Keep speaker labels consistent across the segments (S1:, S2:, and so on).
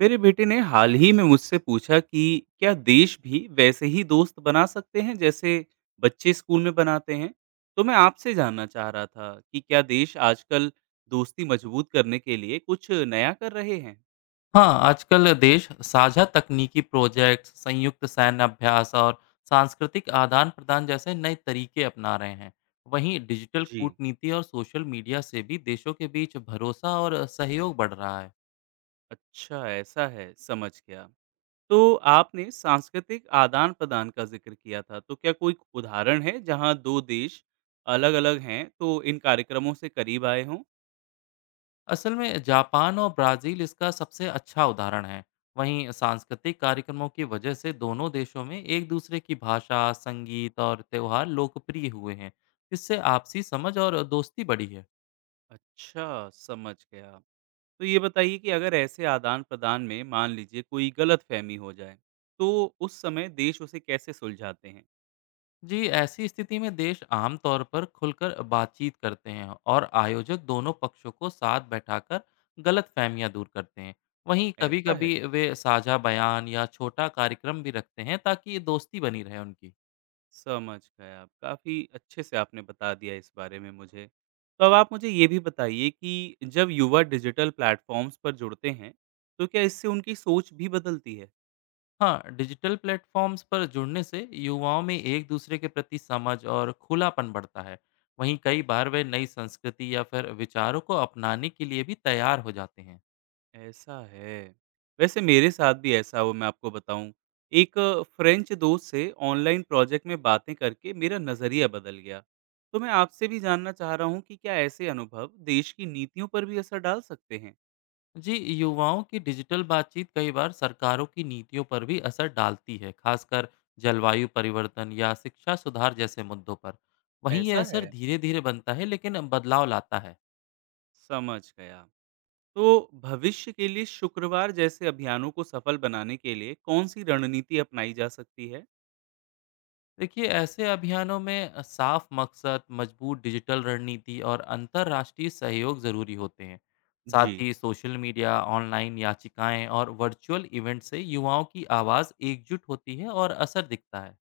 S1: मेरे बेटे ने हाल ही में मुझसे पूछा कि क्या देश भी वैसे ही दोस्त बना सकते हैं जैसे बच्चे स्कूल में बनाते हैं। तो मैं आपसे जानना चाह रहा था कि क्या देश आजकल दोस्ती मजबूत करने के लिए कुछ नया कर रहे हैं।
S2: हाँ, आजकल देश साझा तकनीकी प्रोजेक्ट, संयुक्त सैन्य अभ्यास और सांस्कृतिक आदान-प्रदान जैसे नए तरीके अपना रहे हैं। वहीं डिजिटल
S1: जी,
S2: कूटनीति और सोशल मीडिया से भी देशों के बीच भरोसा और सहयोग बढ़ रहा है।
S1: अच्छा, ऐसा है, समझ गया। तो आपने सांस्कृतिक आदान प्रदान का जिक्र किया था, तो क्या कोई उदाहरण है जहां दो देश अलग अलग हैं तो इन कार्यक्रमों से करीब आए हों।
S2: असल में जापान और ब्राज़ील इसका सबसे अच्छा उदाहरण है। वहीं सांस्कृतिक कार्यक्रमों की वजह से दोनों देशों में एक-दूसरे की भाषा, संगीत और त्योहार लोकप्रिय हुए हैं। इससे आपसी समझ और दोस्ती बढ़ी है।
S1: अच्छा, समझ गया। तो ये बताइए कि अगर ऐसे आदान-प्रदान में मान लीजिए कोई गलतफ़हमी हो जाए, तो उस समय देश उसे कैसे सुलझाते हैं?
S2: जी, ऐसी स्थिति में देश आमतौर पर खुलकर बातचीत करते हैं और आयोजक दोनों पक्षों को साथ बैठाकर गलतफहमियां दूर करते हैं। वहीं
S1: ऐसा है?
S2: कभी-कभी वे साझा बयान या छोटा कार्यक्रम भी रखते हैं ताकि दोस्ती बनी रहे उनकी।
S1: समझ गया। काफ़ी अच्छे से आपने बता दिया इस बारे में मुझे। तो अब आप मुझे ये भी बताइए कि जब युवा डिजिटल प्लेटफ़ॉर्म्स पर जुड़ते हैं, तो क्या इससे उनकी सोच भी बदलती है?
S2: हाँ, डिजिटल प्लेटफॉर्म्स पर जुड़ने से युवाओं में एक दूसरे के प्रति समझ और खुलापन बढ़ता है। वहीं कई बार वे नई संस्कृति या फिर विचारों को अपनाने के लिए भी तैयार हो जाते हैं।
S1: ऐसा है। वैसे मेरे साथ भी ऐसा हुआ, मैं आपको बताऊँ। एक फ़्रेंच दोस्त से ऑनलाइन प्रोजेक्ट में बातें करके मेरा नज़रिया बदल गया। तो मैं आपसे भी जानना चाह रहा हूँ कि क्या ऐसे अनुभव देश की नीतियों पर भी असर डाल सकते हैं?
S2: जी, युवाओं की डिजिटल बातचीत कई बार सरकारों की नीतियों पर भी असर डालती है, खासकर जलवायु परिवर्तन या शिक्षा सुधार जैसे मुद्दों पर। वहीं यह
S1: ऐसा
S2: असर
S1: है?
S2: धीरे धीरे बनता है लेकिन बदलाव लाता है।
S1: समझ गया। तो भविष्य के लिए शुक्रवार जैसे अभियानों को सफल बनाने के लिए कौन-सी रणनीति अपनाई जा सकती है?
S2: देखिए, ऐसे अभियानों में साफ मकसद, मजबूत डिजिटल रणनीति और अंतर्राष्ट्रीय सहयोग ज़रूरी होते हैं।
S1: जी।
S2: साथ ही सोशल मीडिया, ऑनलाइन याचिकाएं और वर्चुअल इवेंट से युवाओं की आवाज़ एकजुट होती है और असर दिखता है।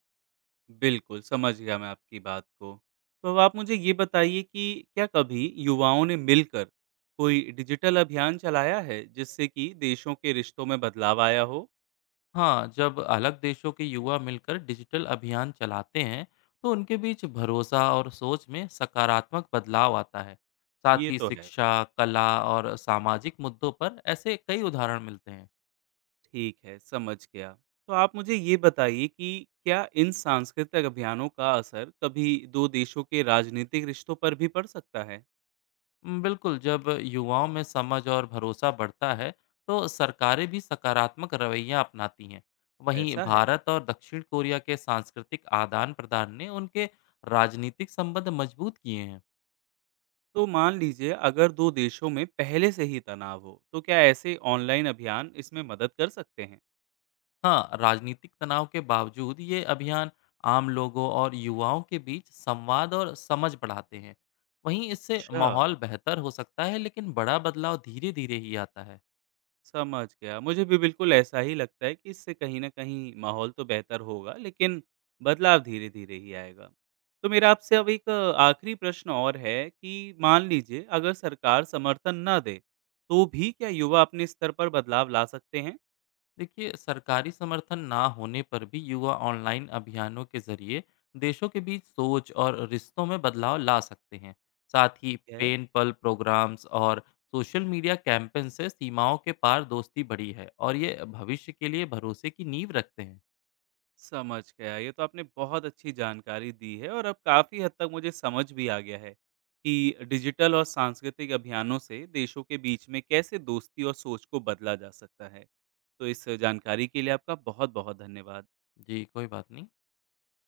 S1: बिल्कुल, समझ गया मैं आपकी बात को। तो अब आप मुझे ये बताइए कि क्या कभी युवाओं ने मिलकर कोई डिजिटल अभियान चलाया है, जिससे कि देशों के रिश्तों में बदलाव आया हो?
S2: हाँ, जब अलग देशों के युवा मिलकर डिजिटल अभियान चलाते हैं तो उनके बीच भरोसा और सोच में सकारात्मक बदलाव आता है। साथ
S1: ये
S2: ही
S1: तो है।
S2: शिक्षा, कला और सामाजिक मुद्दों पर ऐसे कई उदाहरण मिलते हैं।
S1: ठीक है, समझ गया। तो आप मुझे ये बताइए कि क्या इन सांस्कृतिक अभियानों का असर कभी 2 देशों के राजनीतिक रिश्तों पर भी पड़ सकता है?
S2: बिल्कुल, जब युवाओं में समझ और भरोसा बढ़ता है तो सरकारें भी सकारात्मक रवैया अपनाती हैं। वहीं
S1: ऐसा है?
S2: भारत और दक्षिण कोरिया के सांस्कृतिक आदान प्रदान ने उनके राजनीतिक संबंध मजबूत किए हैं।
S1: तो मान लीजिए अगर 2 देशों में पहले से ही तनाव हो, तो क्या ऐसे ऑनलाइन अभियान इसमें मदद कर सकते हैं?
S2: हाँ, राजनीतिक तनाव के बावजूद ये अभियान आम लोगों और युवाओं के बीच संवाद और समझ बढ़ाते हैं। वहीं इससे
S1: अच्छा।
S2: माहौल बेहतर हो सकता है, लेकिन बड़ा बदलाव धीरे-धीरे ही आता है।
S1: समझ गया। मुझे भी बिल्कुल ऐसा ही लगता है कि इससे कहीं न कहीं माहौल तो बेहतर होगा, लेकिन बदलाव धीरे-धीरे ही आएगा। तो मेरा आपसे अब आखिरी प्रश्न और है कि मान लीजिए अगर सरकार समर्थन ना दे, तो भी क्या युवा अपने स्तर पर बदलाव ला सकते हैं?
S2: देखिए, सरकारी समर्थन ना होने पर भी युवा ऑनलाइन अभियानों के जरिए देशों के बीच सोच और रिश्तों में बदलाव ला सकते हैं। साथ ही
S1: ठीक है।
S2: पेन पल प्रोग्राम्स और सोशल मीडिया कैंपेन से सीमाओं के पार दोस्ती बढ़ी है और ये भविष्य के लिए भरोसे की नींव रखते हैं।
S1: समझ गया, ये तो आपने बहुत अच्छी जानकारी दी है और अब काफ़ी हद तक मुझे समझ भी आ गया है कि डिजिटल और सांस्कृतिक अभियानों से देशों के बीच में कैसे दोस्ती और सोच को बदला जा सकता है। तो इस जानकारी के लिए आपका बहुत बहुत धन्यवाद।
S2: जी, कोई बात नहीं।